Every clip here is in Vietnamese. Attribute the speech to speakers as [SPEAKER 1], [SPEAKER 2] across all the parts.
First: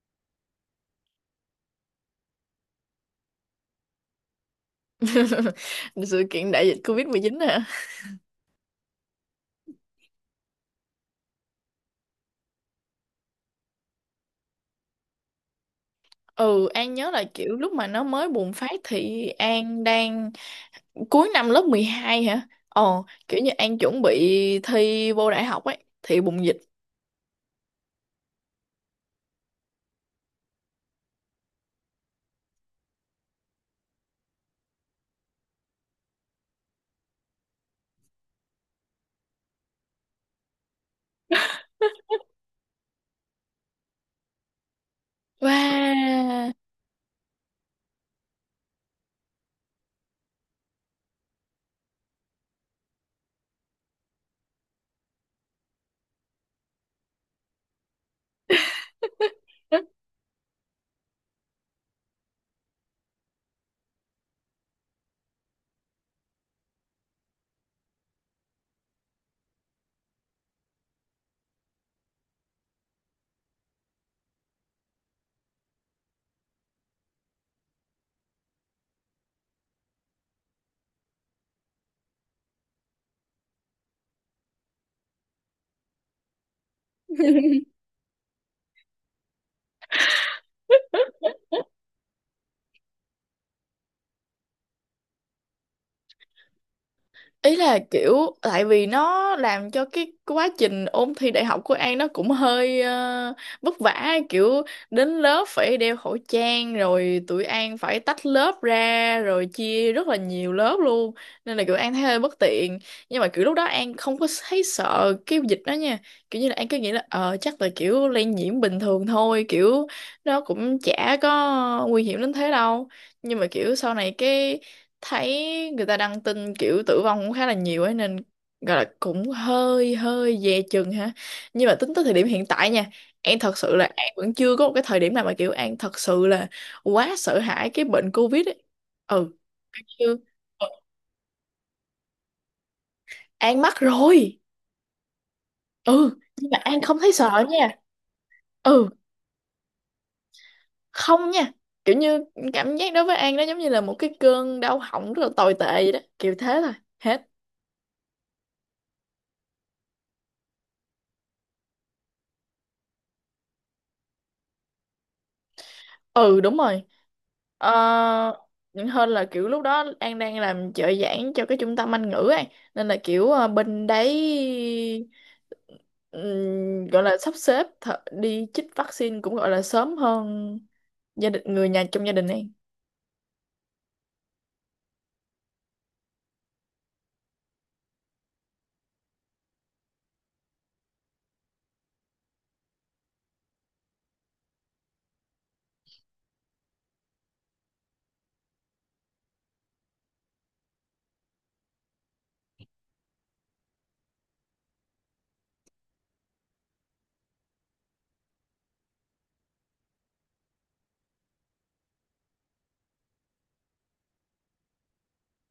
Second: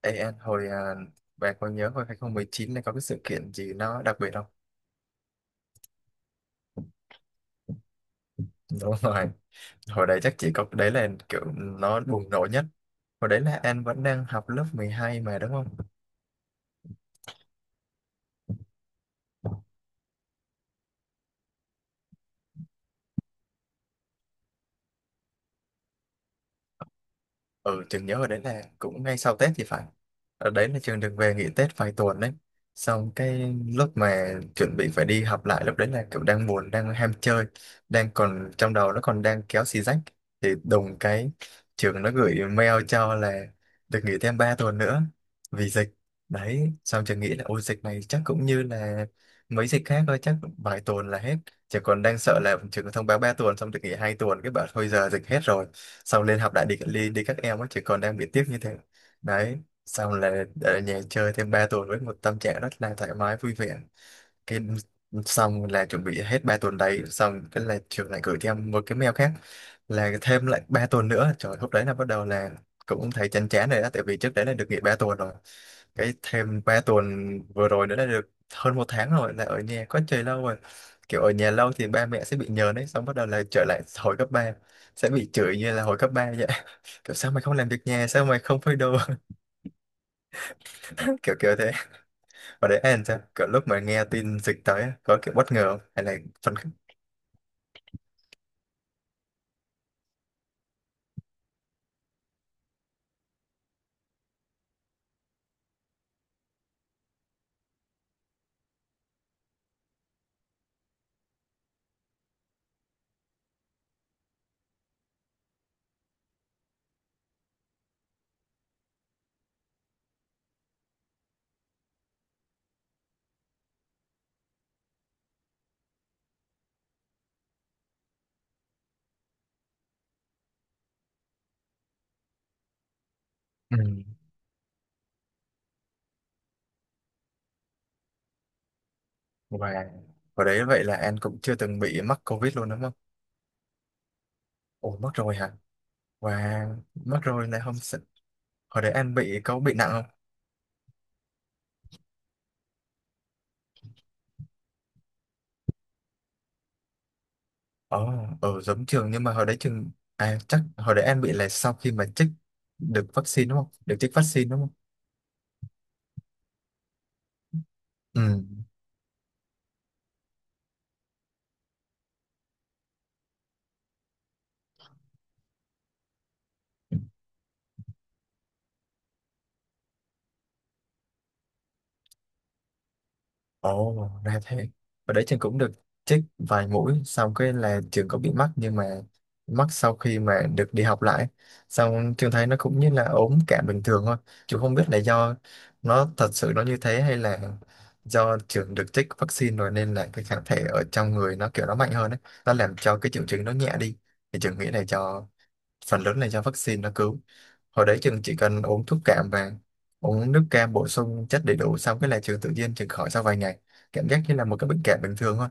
[SPEAKER 1] Ê, anh, bạn có nhớ hồi 2019 này có cái sự kiện gì nó đặc biệt không?
[SPEAKER 2] Sự kiện đại dịch covid 19 hả?
[SPEAKER 1] Đúng rồi. Hồi đấy chắc chỉ có đấy là kiểu nó bùng nổ nhất. Hồi đấy là anh vẫn đang học lớp 12 mà đúng không?
[SPEAKER 2] Ừ, An nhớ là kiểu lúc mà nó mới bùng phát thì An đang cuối năm lớp 12 hả? Ồ, kiểu như An chuẩn bị thi vô đại học ấy, thì bùng dịch.
[SPEAKER 1] Ừ, Trường nhớ ở đấy là cũng ngay sau Tết thì phải. Ở đấy là Trường được về nghỉ Tết vài tuần đấy. Xong cái lúc mà chuẩn bị phải đi học lại lúc đấy là kiểu đang buồn, đang ham chơi, đang còn trong đầu nó còn đang kéo xì rách. Thì đùng cái trường nó gửi mail cho là được nghỉ thêm 3 tuần nữa vì dịch.
[SPEAKER 2] Wow.
[SPEAKER 1] Đấy, xong trường nghĩ là ôi dịch này chắc cũng như là mấy dịch khác thôi, chắc vài tuần là hết. Trường còn đang sợ là trường thông báo 3 tuần xong được nghỉ 2 tuần, cái bảo thôi giờ dịch hết rồi, xong lên học đại, đi đi, đi các em á, chỉ còn đang bị tiếc như thế. Đấy, xong là ở nhà chơi thêm 3 tuần với một tâm trạng rất là thoải mái vui vẻ, cái xong là chuẩn bị hết 3 tuần đấy, xong cái là trường lại gửi cho em một cái mail khác là thêm lại 3 tuần nữa. Trời, lúc đấy là bắt đầu là cũng thấy chán chán rồi đó, tại vì trước đấy là được nghỉ 3 tuần rồi, cái thêm 3 tuần vừa rồi nữa là được hơn một tháng rồi, là ở nhà quá trời lâu rồi. Kiểu ở nhà lâu thì ba mẹ sẽ bị nhờn đấy, xong bắt đầu là trở lại hồi cấp ba, sẽ bị chửi như là hồi cấp 3 vậy. Kiểu sao mày không làm việc nhà, sao mày không phơi đồ. Kiểu kiểu thế. Và đấy, anh sao kiểu lúc mà nghe tin dịch tới á, có kiểu bất ngờ không? Hay là phấn khích?
[SPEAKER 2] Ý là kiểu tại vì nó làm cho cái quá trình ôn thi đại học của An nó cũng hơi vất vả, kiểu đến lớp phải đeo khẩu trang rồi tụi An phải tách lớp ra rồi chia rất là nhiều lớp luôn, nên là kiểu An thấy hơi bất tiện. Nhưng mà kiểu lúc đó An không có thấy sợ cái dịch đó nha, kiểu như là An cứ nghĩ là ờ chắc là kiểu lây nhiễm bình thường thôi, kiểu nó cũng chả có nguy hiểm đến thế đâu. Nhưng mà kiểu sau này cái thấy người ta đăng tin kiểu tử vong cũng khá là nhiều ấy, nên gọi là cũng hơi hơi dè chừng ha. Nhưng mà tính tới thời điểm hiện tại nha, An thật sự
[SPEAKER 1] Ừ.
[SPEAKER 2] là An vẫn chưa có một cái thời điểm nào mà kiểu An thật sự là quá sợ hãi cái bệnh Covid ấy, ừ
[SPEAKER 1] và
[SPEAKER 2] chứ.
[SPEAKER 1] và đấy vậy là anh cũng chưa từng bị mắc covid luôn đúng không?
[SPEAKER 2] An mắc rồi.
[SPEAKER 1] Ồ, mắc rồi hả?
[SPEAKER 2] Ừ nhưng mà
[SPEAKER 1] Và
[SPEAKER 2] An không thấy
[SPEAKER 1] mắc
[SPEAKER 2] sợ
[SPEAKER 1] rồi này
[SPEAKER 2] nha.
[SPEAKER 1] không sợ. Hồi
[SPEAKER 2] Ừ,
[SPEAKER 1] đấy anh có bị nặng không?
[SPEAKER 2] không nha, kiểu như cảm giác đối với An nó giống như là một cái cơn đau họng rất là tồi tệ vậy đó, kiểu thế thôi, hết.
[SPEAKER 1] Ồ, ở giống trường. Nhưng mà hồi đấy trường, chắc hồi đấy em bị là sau khi mà chích được vaccine đúng không? Được chích vaccine đúng không?
[SPEAKER 2] Ừ đúng rồi. ờ,
[SPEAKER 1] Ừ.
[SPEAKER 2] Hơn là kiểu lúc đó An đang làm trợ giảng cho cái trung tâm Anh ngữ ấy, nên là kiểu bên đấy gọi là sắp xếp đi chích vaccine cũng gọi là sớm hơn gia đình, người nhà trong gia đình An.
[SPEAKER 1] Ồ, ra thế. Hồi đấy trường cũng được chích vài mũi, xong cái là trường có bị mắc, nhưng mà mắc sau khi mà được đi học lại. Xong trường thấy nó cũng như là ốm cảm bình thường thôi. Trường không biết là do nó thật sự nó như thế, hay là do trường được chích vaccine rồi nên là cái kháng thể ở trong người nó kiểu nó mạnh hơn ấy. Nó làm cho cái triệu chứng nó nhẹ đi. Thì trường nghĩ là do phần lớn là do vaccine nó cứu. Hồi đấy trường chỉ cần uống thuốc cảm và uống nước cam bổ sung chất đầy đủ, xong cái là trường tự nhiên trường khỏi sau vài ngày, cảm giác như là một cái bệnh cảm bình thường thôi.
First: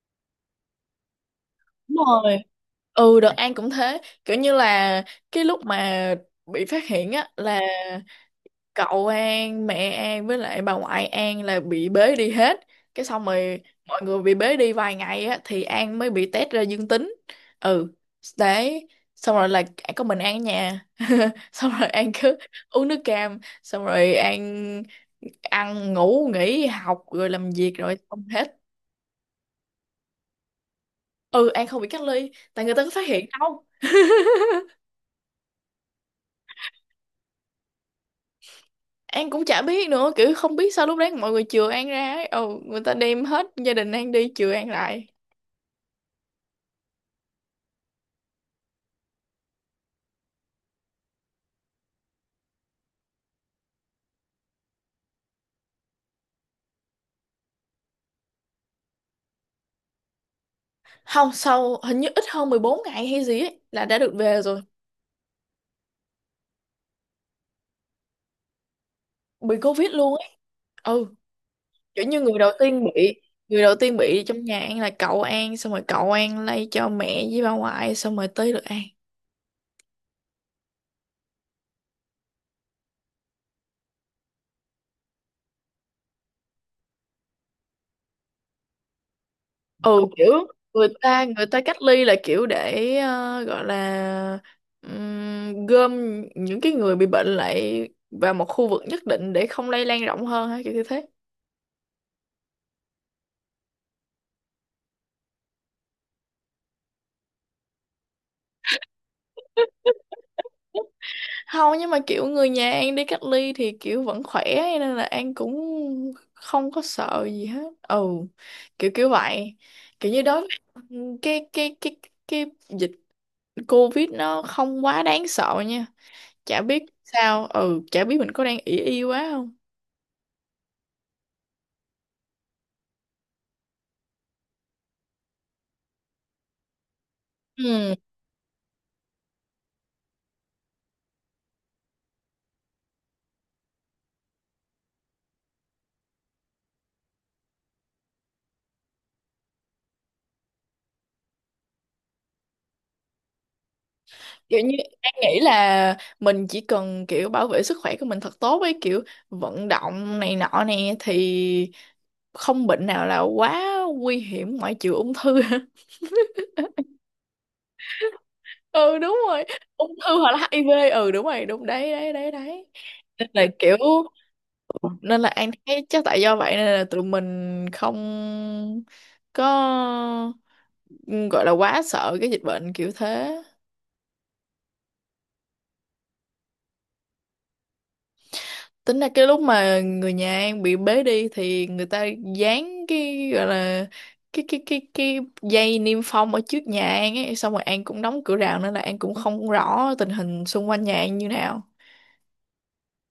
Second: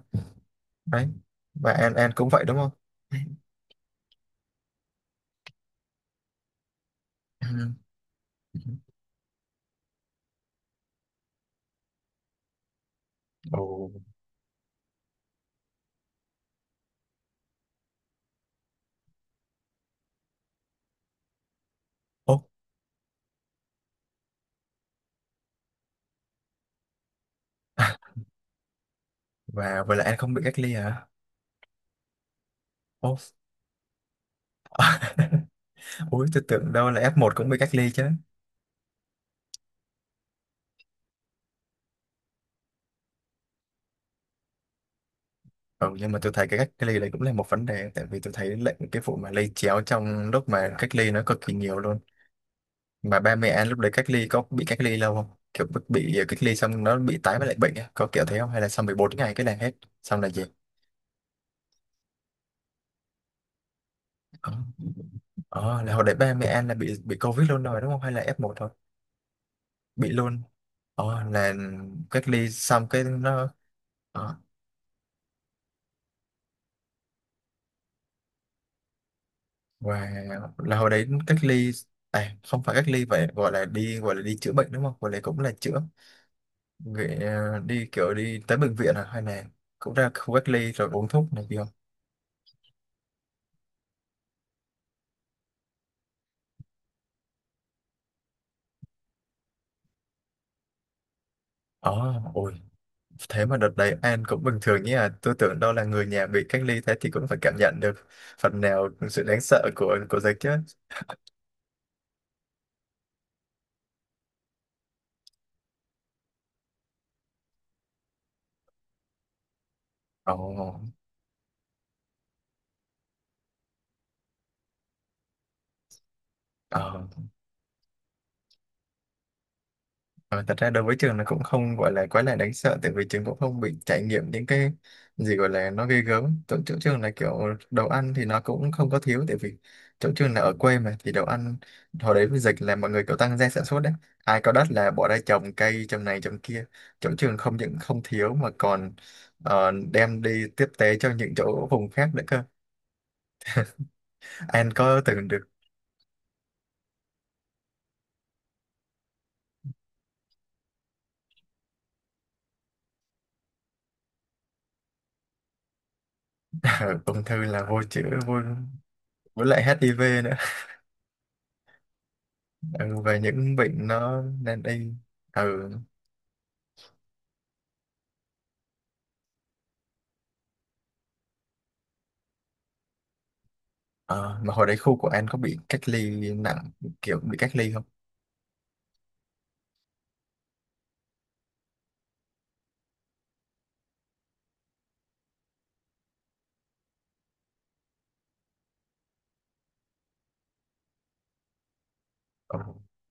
[SPEAKER 1] Đấy, và An
[SPEAKER 2] Đúng
[SPEAKER 1] An cũng
[SPEAKER 2] rồi.
[SPEAKER 1] vậy đúng không?
[SPEAKER 2] Ừ đợt An cũng thế, kiểu như là cái lúc mà bị phát hiện á là cậu An, mẹ An với lại bà ngoại An là bị bế đi hết, cái xong rồi
[SPEAKER 1] ồ
[SPEAKER 2] mọi người bị bế đi vài ngày á thì An mới bị test ra dương tính. Ừ, đấy. Xong rồi là có mình An ở nhà xong rồi An
[SPEAKER 1] ồ
[SPEAKER 2] cứ
[SPEAKER 1] ố,
[SPEAKER 2] uống nước cam xong rồi An ăn ngủ nghỉ, học rồi làm việc rồi xong hết.
[SPEAKER 1] Và vậy là An không bị cách ly hả?
[SPEAKER 2] Ừ, An không bị cách ly tại người ta có phát
[SPEAKER 1] Ồ.
[SPEAKER 2] hiện đâu.
[SPEAKER 1] Ui, tôi tưởng đâu là F1 cũng bị cách ly chứ.
[SPEAKER 2] An cũng chả biết nữa, kiểu không biết sao lúc đấy mọi người chừa An ra ấy. Ừ, người ta đem hết gia đình An đi chừa An lại.
[SPEAKER 1] Ừ, nhưng mà tôi thấy cái cách ly đấy cũng là một vấn đề, tại vì tôi thấy lệnh cái vụ mà lây chéo trong lúc mà cách ly nó cực kỳ nhiều luôn. Mà ba mẹ anh lúc đấy cách ly có bị cách ly lâu không? Kiểu bị cách ly xong nó bị tái với lại bệnh á, có kiểu thế không, hay là sau 14 ngày cái là hết, xong là gì?
[SPEAKER 2] Không, sau hình như ít hơn 14 ngày hay gì ấy, là đã được về
[SPEAKER 1] ờ
[SPEAKER 2] rồi.
[SPEAKER 1] Ờ, là hồi đấy ba mẹ anh là bị covid luôn rồi đúng không, hay là F1 thôi?
[SPEAKER 2] Bị Covid
[SPEAKER 1] Bị
[SPEAKER 2] luôn ấy.
[SPEAKER 1] luôn.
[SPEAKER 2] Ừ,
[SPEAKER 1] Là
[SPEAKER 2] kiểu như
[SPEAKER 1] cách
[SPEAKER 2] người
[SPEAKER 1] ly
[SPEAKER 2] đầu tiên
[SPEAKER 1] xong cái
[SPEAKER 2] bị,
[SPEAKER 1] nó
[SPEAKER 2] người đầu tiên bị
[SPEAKER 1] ờ,
[SPEAKER 2] trong nhà An là cậu An, xong rồi cậu An lây cho mẹ với bà ngoại, xong rồi tới được An.
[SPEAKER 1] và là hồi đấy cách ly, à không phải cách ly, vậy gọi là đi chữa bệnh đúng không, gọi là cũng là chữa. Vậy, đi kiểu đi tới bệnh viện à, hay là cũng
[SPEAKER 2] Ừ,
[SPEAKER 1] ra
[SPEAKER 2] kiểu
[SPEAKER 1] khu cách ly
[SPEAKER 2] người
[SPEAKER 1] rồi uống
[SPEAKER 2] ta,
[SPEAKER 1] thuốc
[SPEAKER 2] người
[SPEAKER 1] này kia
[SPEAKER 2] ta
[SPEAKER 1] không?
[SPEAKER 2] cách ly là kiểu để gọi là gom những cái người bị bệnh lại vào một khu vực nhất định để không lây lan rộng hơn hay kiểu như thế.
[SPEAKER 1] ờ Ôi. Thế mà đợt đấy An cũng bình thường nhé à. Tôi tưởng đâu là người nhà bị cách ly thế thì cũng phải cảm nhận được phần nào sự đáng sợ của dịch chứ.
[SPEAKER 2] Không, nhưng mà kiểu người nhà An đi cách ly thì kiểu vẫn khỏe ấy, nên là An cũng không có sợ gì hết. Ừ, kiểu kiểu vậy. Kiểu như
[SPEAKER 1] Ồ,
[SPEAKER 2] đối với cái cái cái cái dịch Covid nó không quá đáng sợ nha. Chả biết
[SPEAKER 1] oh,
[SPEAKER 2] sao, ừ chả biết mình có đang ỷ y quá không.
[SPEAKER 1] Ờ, thật ra đối với trường nó cũng không gọi là quá là đáng sợ, tại vì trường cũng không bị trải nghiệm những cái gì gọi là nó ghê gớm. Chỗ trường là kiểu đồ
[SPEAKER 2] Ừ,
[SPEAKER 1] ăn thì nó cũng không có thiếu, tại vì chỗ trường là ở quê mà, thì đồ ăn hồi đấy với dịch là mọi người kiểu tăng gia sản xuất đấy, ai có đất là bỏ ra trồng cây trồng này trồng kia. Chỗ trường không những không thiếu mà còn đem đi tiếp tế cho những chỗ vùng khác nữa cơ.
[SPEAKER 2] kiểu
[SPEAKER 1] Anh
[SPEAKER 2] như
[SPEAKER 1] có
[SPEAKER 2] An
[SPEAKER 1] từng
[SPEAKER 2] nghĩ
[SPEAKER 1] được
[SPEAKER 2] là mình chỉ cần kiểu bảo vệ sức khỏe của mình thật tốt ấy, kiểu vận động này nọ nè thì không bệnh nào là quá nguy hiểm ngoại trừ ung thư.
[SPEAKER 1] ung thư là vô chữa. vô
[SPEAKER 2] Ừ đúng rồi,
[SPEAKER 1] với lại
[SPEAKER 2] ung thư
[SPEAKER 1] HIV
[SPEAKER 2] hoặc
[SPEAKER 1] nữa.
[SPEAKER 2] là HIV, ừ đúng rồi, đúng, đấy đấy đấy đấy.
[SPEAKER 1] Ừ, về
[SPEAKER 2] nên là
[SPEAKER 1] những
[SPEAKER 2] kiểu
[SPEAKER 1] bệnh nó nên y.
[SPEAKER 2] Nên là An
[SPEAKER 1] Ừ.
[SPEAKER 2] thấy chắc tại do vậy nên là tụi mình không có, ừ, gọi là quá sợ cái dịch bệnh, kiểu thế.
[SPEAKER 1] Ờ, mà hồi đấy khu của An có bị cách ly nặng, kiểu bị cách ly không?
[SPEAKER 2] Tính ra cái lúc mà người nhà An bị bế đi thì người ta dán cái gọi là cái dây niêm phong ở trước nhà An ấy, xong rồi An cũng đóng cửa rào nên là An cũng không rõ tình hình xung quanh nhà An như nào.
[SPEAKER 1] Ừ.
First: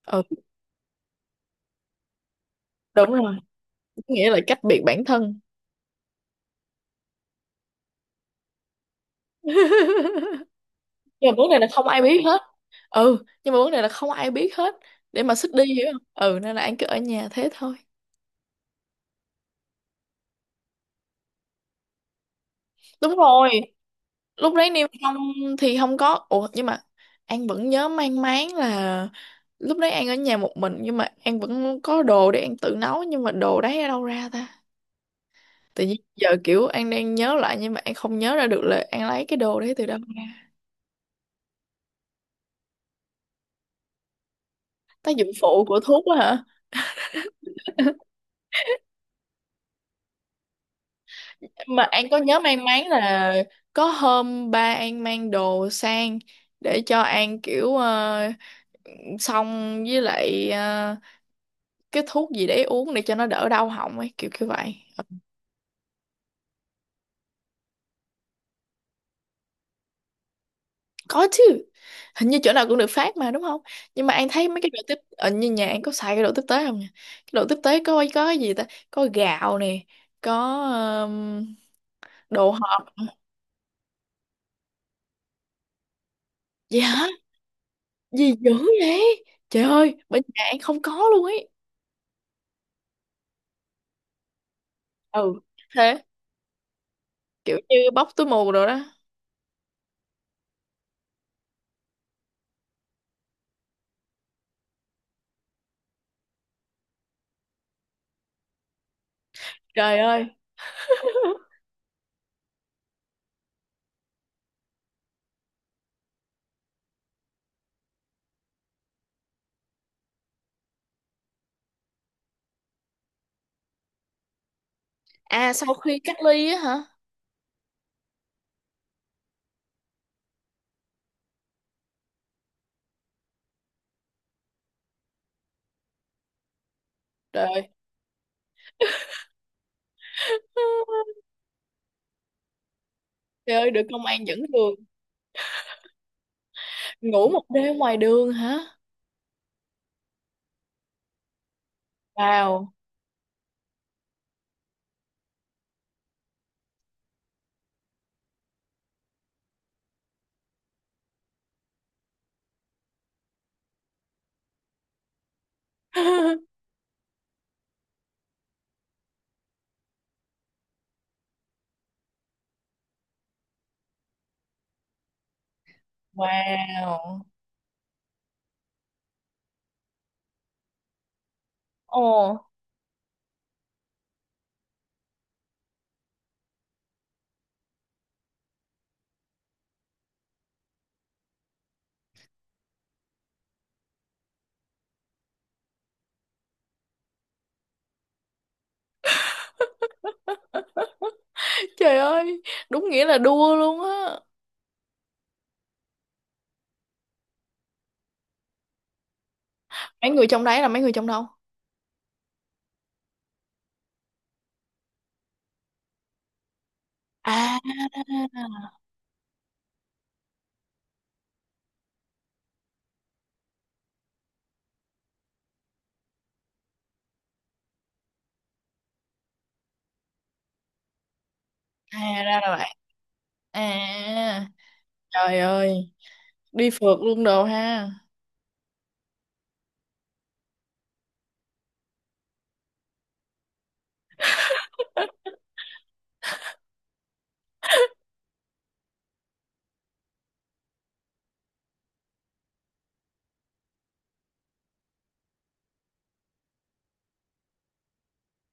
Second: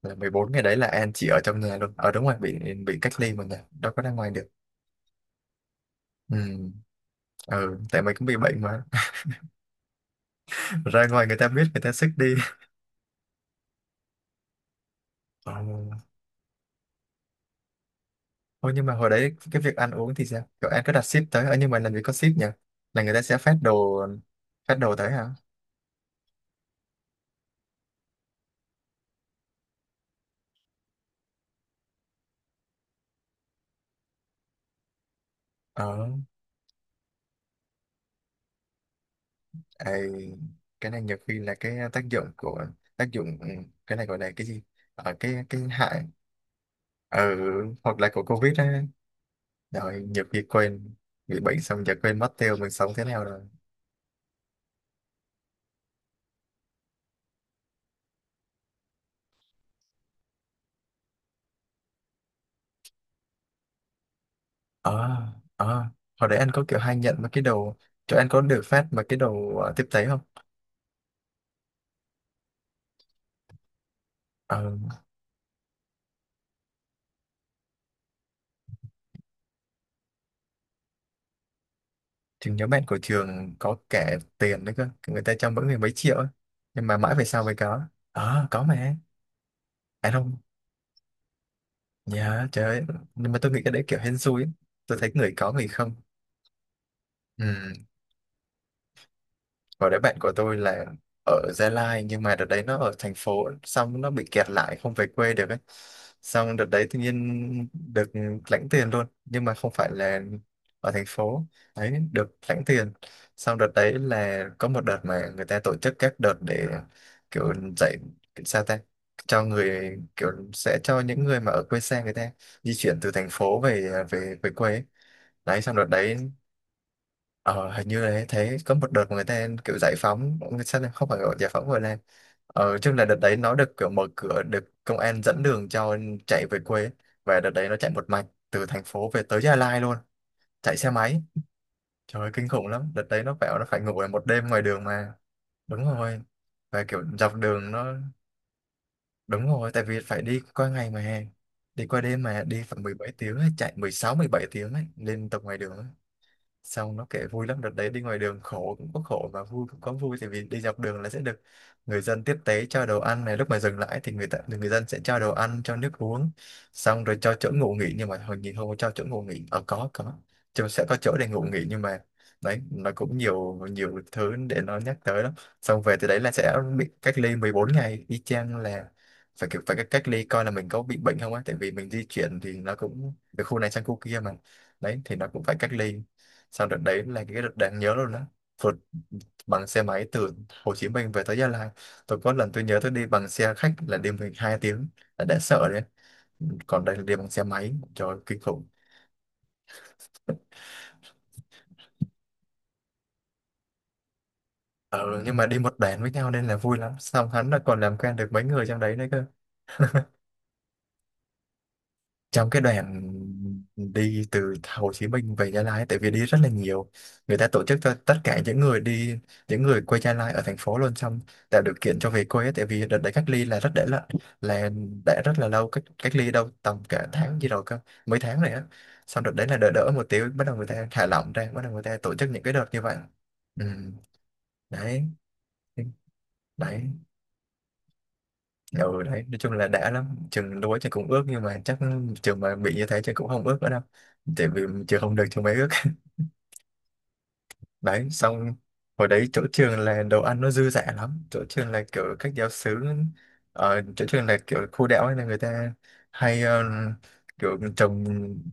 [SPEAKER 1] Là
[SPEAKER 2] Ừ
[SPEAKER 1] 14 ngày đấy là An chỉ ở trong nhà luôn, ở đúng rồi, bị
[SPEAKER 2] đúng
[SPEAKER 1] cách ly
[SPEAKER 2] rồi,
[SPEAKER 1] mà nhà đâu có ra
[SPEAKER 2] nghĩa
[SPEAKER 1] ngoài
[SPEAKER 2] là
[SPEAKER 1] được.
[SPEAKER 2] cách biệt bản thân.
[SPEAKER 1] Ừ. Ừ, tại mình cũng bị bệnh mà. Ra ngoài
[SPEAKER 2] Nhưng mà
[SPEAKER 1] người ta
[SPEAKER 2] vấn đề
[SPEAKER 1] biết
[SPEAKER 2] là
[SPEAKER 1] người
[SPEAKER 2] không
[SPEAKER 1] ta
[SPEAKER 2] ai
[SPEAKER 1] xích
[SPEAKER 2] biết
[SPEAKER 1] đi.
[SPEAKER 2] hết. Ừ nhưng mà vấn đề là không ai biết hết để mà xích
[SPEAKER 1] Ừ.
[SPEAKER 2] đi, hiểu không. Ừ, nên là An cứ ở nhà thế thôi.
[SPEAKER 1] Ôi, nhưng mà hồi đấy cái việc ăn uống thì sao, kiểu An có đặt ship tới, ở nhưng mà làm gì có ship nhỉ, là người
[SPEAKER 2] Đúng
[SPEAKER 1] ta sẽ
[SPEAKER 2] rồi,
[SPEAKER 1] phát đồ?
[SPEAKER 2] lúc đấy
[SPEAKER 1] Phát
[SPEAKER 2] niêm
[SPEAKER 1] đồ tới
[SPEAKER 2] xong
[SPEAKER 1] hả?
[SPEAKER 2] thì không có. Ủa nhưng mà An vẫn nhớ mang máng là lúc đấy An ở nhà một mình nhưng mà An vẫn có đồ để An tự nấu, nhưng mà đồ đấy ở đâu ra ta? Tự nhiên
[SPEAKER 1] ờ
[SPEAKER 2] giờ kiểu An đang nhớ lại nhưng mà An không nhớ ra được là An lấy cái đồ đấy từ
[SPEAKER 1] Ờ,
[SPEAKER 2] đâu ra.
[SPEAKER 1] cái này nhiều khi là cái tác dụng của tác dụng. Ừ, cái này gọi là cái gì, ở
[SPEAKER 2] Tác dụng
[SPEAKER 1] cái
[SPEAKER 2] phụ của thuốc
[SPEAKER 1] hại.
[SPEAKER 2] đó hả?
[SPEAKER 1] Ừ, hoặc là của Covid á, rồi nhiều khi quên. Bị bệnh
[SPEAKER 2] Mà
[SPEAKER 1] xong giờ
[SPEAKER 2] An có
[SPEAKER 1] quên mất
[SPEAKER 2] nhớ
[SPEAKER 1] tiêu
[SPEAKER 2] mang
[SPEAKER 1] mình
[SPEAKER 2] máng
[SPEAKER 1] sống thế nào
[SPEAKER 2] là
[SPEAKER 1] rồi.
[SPEAKER 2] có hôm ba An mang đồ sang để cho An, kiểu xong với lại cái thuốc gì để uống để cho nó đỡ đau họng ấy, kiểu kiểu vậy. Ờ,
[SPEAKER 1] ờ ờ Hồi đấy anh có kiểu hay nhận mấy cái đồ, cho anh có được phát mấy cái đồ tiếp tế không?
[SPEAKER 2] có chứ, hình như chỗ nào cũng được phát mà, đúng không. Nhưng mà An thấy mấy cái
[SPEAKER 1] ờ
[SPEAKER 2] đồ tiếp ở như nhà An có xài cái đồ tiếp tế không nhỉ? Cái đồ tiếp tế có cái gì ta? Có gạo nè, có đồ
[SPEAKER 1] thì nhóm bạn của
[SPEAKER 2] hộp.
[SPEAKER 1] trường có kẻ tiền đấy cơ, người ta cho mỗi người mấy triệu á,
[SPEAKER 2] Gì
[SPEAKER 1] nhưng mà
[SPEAKER 2] hả?
[SPEAKER 1] mãi về sau mới có.
[SPEAKER 2] Gì dữ
[SPEAKER 1] Có mà.
[SPEAKER 2] vậy, trời ơi,
[SPEAKER 1] Anh
[SPEAKER 2] bên
[SPEAKER 1] không?
[SPEAKER 2] nhà An không có luôn ấy.
[SPEAKER 1] Dạ trời ơi. Nhưng mà tôi nghĩ cái đấy kiểu hên xui ấy. Tôi thấy người
[SPEAKER 2] Ừ,
[SPEAKER 1] có người không.
[SPEAKER 2] thế kiểu
[SPEAKER 1] Ừ.
[SPEAKER 2] như bóc túi mù rồi đó.
[SPEAKER 1] Và đấy bạn của tôi là ở Gia Lai. Nhưng mà đợt đấy nó ở thành phố, xong nó bị kẹt lại không về quê được ấy. Xong đợt đấy tự nhiên được lãnh tiền luôn. Nhưng mà không phải
[SPEAKER 2] Trời
[SPEAKER 1] là
[SPEAKER 2] ơi.
[SPEAKER 1] ở thành phố. Đấy, được lãnh tiền. Xong đợt đấy là có một đợt mà người ta tổ chức các đợt để kiểu dạy, sao ta, cho người, kiểu sẽ cho những người mà ở quê xa người ta di chuyển từ thành phố về về về quê ấy.
[SPEAKER 2] À,
[SPEAKER 1] Đấy
[SPEAKER 2] sau
[SPEAKER 1] xong đợt
[SPEAKER 2] khi cách
[SPEAKER 1] đấy
[SPEAKER 2] ly á hả?
[SPEAKER 1] ờ, hình như là thấy có một đợt mà người ta kiểu giải phóng, sao lại không phải gọi giải phóng, gọi là chung là đợt đấy nó được kiểu mở cửa, được công an dẫn đường cho chạy về quê. Và
[SPEAKER 2] Trời
[SPEAKER 1] đợt
[SPEAKER 2] ơi.
[SPEAKER 1] đấy nó chạy một mạch từ thành phố về tới Gia Lai luôn. Chạy xe máy. Trời ơi, kinh khủng lắm, đợt đấy nó
[SPEAKER 2] Trời
[SPEAKER 1] bảo nó
[SPEAKER 2] ơi, được
[SPEAKER 1] phải ngủ
[SPEAKER 2] công an
[SPEAKER 1] một
[SPEAKER 2] dẫn
[SPEAKER 1] đêm ngoài
[SPEAKER 2] đường.
[SPEAKER 1] đường mà. Đúng rồi. Và kiểu
[SPEAKER 2] Ngủ
[SPEAKER 1] dọc
[SPEAKER 2] một
[SPEAKER 1] đường
[SPEAKER 2] đêm
[SPEAKER 1] nó
[SPEAKER 2] ngoài đường hả?
[SPEAKER 1] đúng rồi, tại vì phải đi qua ngày mà, đi qua đêm mà, đi
[SPEAKER 2] Wow.
[SPEAKER 1] phải 17 tiếng ấy, chạy 16, 17 tiếng ấy, lên tập ngoài đường ấy. Xong nó kể vui lắm. Đợt đấy đi ngoài đường khổ cũng có khổ và vui cũng có vui, tại vì đi dọc đường là sẽ được người dân tiếp tế cho đồ ăn này. Lúc mà dừng lại thì người ta, người dân sẽ cho đồ ăn, cho nước uống, xong rồi cho chỗ ngủ nghỉ. Nhưng mà hồi nhìn không có cho chỗ ngủ nghỉ, có chúng sẽ có chỗ để ngủ nghỉ, nhưng mà đấy, nó cũng nhiều nhiều thứ để nó nhắc tới lắm. Xong về từ đấy là sẽ bị cách
[SPEAKER 2] Wow.
[SPEAKER 1] ly 14 ngày y chang. Là phải kiểu phải cách ly coi là mình có bị bệnh không á, tại vì mình
[SPEAKER 2] Ồ.
[SPEAKER 1] di chuyển thì nó cũng từ khu này sang khu kia mà. Đấy thì nó cũng phải cách ly. Sau đợt đấy là cái đợt đáng nhớ luôn đó. Vượt bằng xe máy từ Hồ Chí Minh về tới Gia Lai. Tôi có lần tôi nhớ tôi đi bằng xe khách là đi 12 tiếng, đã sợ đấy. Còn đây là đi bằng xe máy. Trời ơi, kinh khủng.
[SPEAKER 2] Trời ơi, đúng nghĩa là đua luôn á.
[SPEAKER 1] Ờ, Nhưng mà đi một đoàn với nhau nên là vui lắm. Xong hắn là còn làm quen được mấy người trong đấy nữa cơ.
[SPEAKER 2] Mấy người trong đấy là mấy người trong đâu?
[SPEAKER 1] Trong cái đoàn đi từ Hồ Chí Minh về Gia Lai, tại vì đi rất là nhiều. Người ta tổ chức
[SPEAKER 2] À.
[SPEAKER 1] cho tất cả những người đi, những người quê Gia Lai ở thành phố luôn. Xong tạo điều kiện cho về quê ấy, tại vì đợt đấy cách ly là rất để là đã rất là lâu, cách cách ly đâu tầm cả tháng gì rồi cơ, mấy tháng này á. Xong đợt đấy là đỡ đỡ một tí, bắt đầu người ta thả lỏng ra, bắt đầu người ta
[SPEAKER 2] À
[SPEAKER 1] tổ chức
[SPEAKER 2] ra
[SPEAKER 1] những cái
[SPEAKER 2] là
[SPEAKER 1] đợt
[SPEAKER 2] vậy.
[SPEAKER 1] như vậy. Ừ,
[SPEAKER 2] À,
[SPEAKER 1] đấy.
[SPEAKER 2] trời ơi, đi
[SPEAKER 1] Đấy,
[SPEAKER 2] phượt luôn đồ ha.
[SPEAKER 1] ừ, đấy, nói chung là đã lắm. Trường lúa trường cũng ước, nhưng mà chắc trường mà bị như thế trường cũng không ước nữa đâu. Tại vì trường không được trường mới ước. Đấy, xong hồi đấy chỗ trường là đồ ăn nó dư dả lắm. Chỗ trường là kiểu các giáo xứ, ở chỗ trường là kiểu khu đảo ấy, là người ta hay kiểu trồng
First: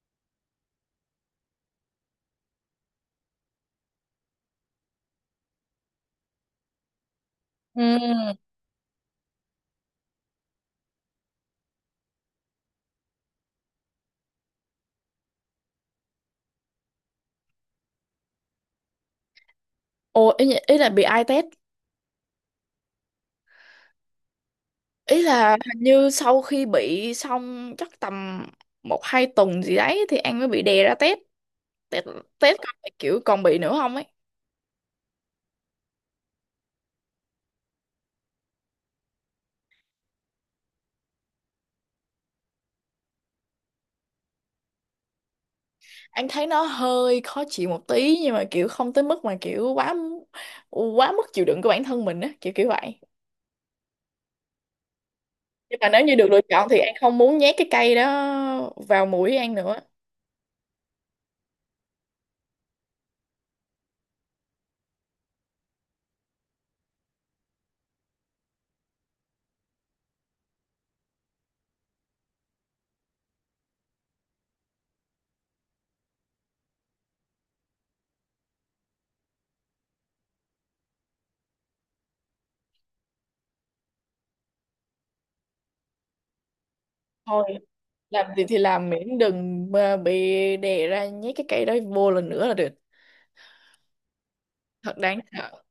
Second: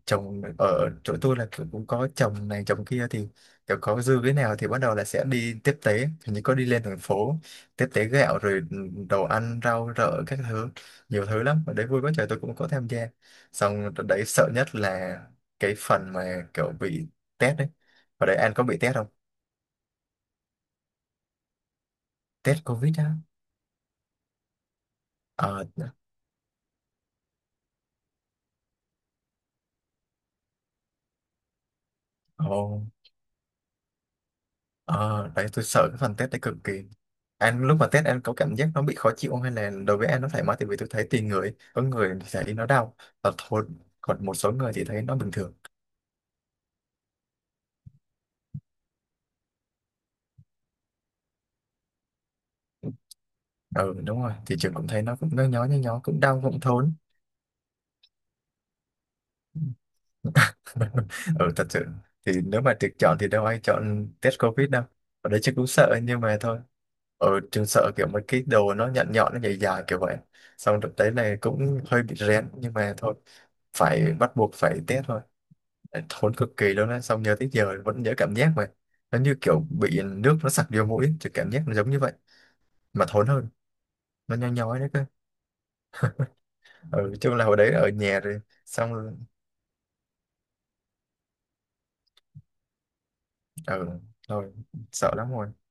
[SPEAKER 1] trồng ở chỗ tôi là kiểu cũng có trồng này trồng kia, thì kiểu có dư cái nào thì bắt đầu là sẽ đi tiếp tế. Hình như có đi lên thành phố tiếp tế gạo
[SPEAKER 2] Ừ.
[SPEAKER 1] rồi đồ ăn, rau rợ các thứ, nhiều thứ lắm. Ở đấy vui quá trời, tôi cũng có tham gia. Xong đợt đấy sợ nhất là cái phần mà kiểu bị test đấy. Ở đấy anh có bị test không?
[SPEAKER 2] Ồ, ý, ý là bị ai test?
[SPEAKER 1] Test Covid á.
[SPEAKER 2] Ý là
[SPEAKER 1] Ờ.
[SPEAKER 2] hình như sau khi bị xong chắc tầm một hai tuần gì đấy thì An mới bị đè ra test, test,
[SPEAKER 1] Ồ.
[SPEAKER 2] test coi là kiểu còn bị nữa không ấy.
[SPEAKER 1] Ờ, đấy tôi sợ cái phần test đấy cực kỳ. Anh lúc mà test anh có cảm giác nó bị khó chịu không, hay là đối với anh nó thoải mái? Tại vì tôi thấy tùy người, có người thì thấy nó đau và thôi, còn một số người thì thấy nó bình thường.
[SPEAKER 2] Anh thấy nó hơi khó chịu một tí nhưng mà kiểu không tới mức mà kiểu quá quá mức chịu đựng của bản thân mình á, kiểu kiểu vậy.
[SPEAKER 1] Ừ, đúng rồi, thì trường cũng thấy nó cũng nhói nhói
[SPEAKER 2] Nhưng
[SPEAKER 1] nhói
[SPEAKER 2] mà
[SPEAKER 1] nhói,
[SPEAKER 2] nếu như
[SPEAKER 1] cũng
[SPEAKER 2] được lựa
[SPEAKER 1] đau cũng
[SPEAKER 2] chọn thì
[SPEAKER 1] thốn.
[SPEAKER 2] An không muốn nhét cái cây đó vào mũi An nữa.
[SPEAKER 1] Ừ, thật sự thì nếu mà được chọn thì đâu ai chọn test covid đâu. Ở đây chắc cũng sợ, nhưng mà thôi. Ở trường sợ kiểu mấy cái đồ nó nhọn nhọn nó dài dài kiểu vậy. Xong đợt đấy này cũng hơi bị rén, nhưng mà thôi, phải bắt buộc phải test thôi. Thốn cực kỳ luôn á. Xong nhớ tới giờ vẫn nhớ cảm giác mà, nó như kiểu bị nước nó sặc vô mũi thì cảm giác nó giống như vậy, mà thốn hơn, nó nhói nhói đấy cơ. Ừ, chung
[SPEAKER 2] Thôi,
[SPEAKER 1] là hồi đấy ở nhà
[SPEAKER 2] làm
[SPEAKER 1] rồi
[SPEAKER 2] gì thì làm
[SPEAKER 1] xong rồi.
[SPEAKER 2] miễn đừng mà bị đè ra nhét cái cây đó vô lần nữa là được.
[SPEAKER 1] Ừ, thôi,
[SPEAKER 2] Thật
[SPEAKER 1] sợ
[SPEAKER 2] đáng
[SPEAKER 1] lắm rồi.
[SPEAKER 2] sợ.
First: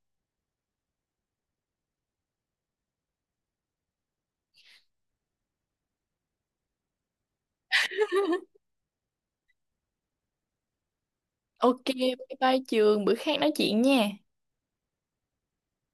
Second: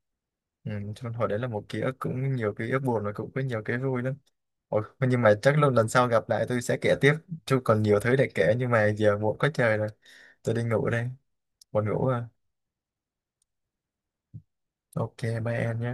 [SPEAKER 1] Ừ, cho nên hồi đấy là một ký ức, cũng nhiều ký ức buồn và cũng có nhiều cái vui lắm. Ôi, nhưng mà chắc lần lần sau gặp lại tôi sẽ kể tiếp. Chứ còn nhiều thứ để kể nhưng mà giờ muộn quá trời rồi. Tôi đi ngủ đây.
[SPEAKER 2] Ok,
[SPEAKER 1] Buồn ngủ à.
[SPEAKER 2] bye bye Trường, bữa khác nói chuyện nha.
[SPEAKER 1] Ok, bye em nhé.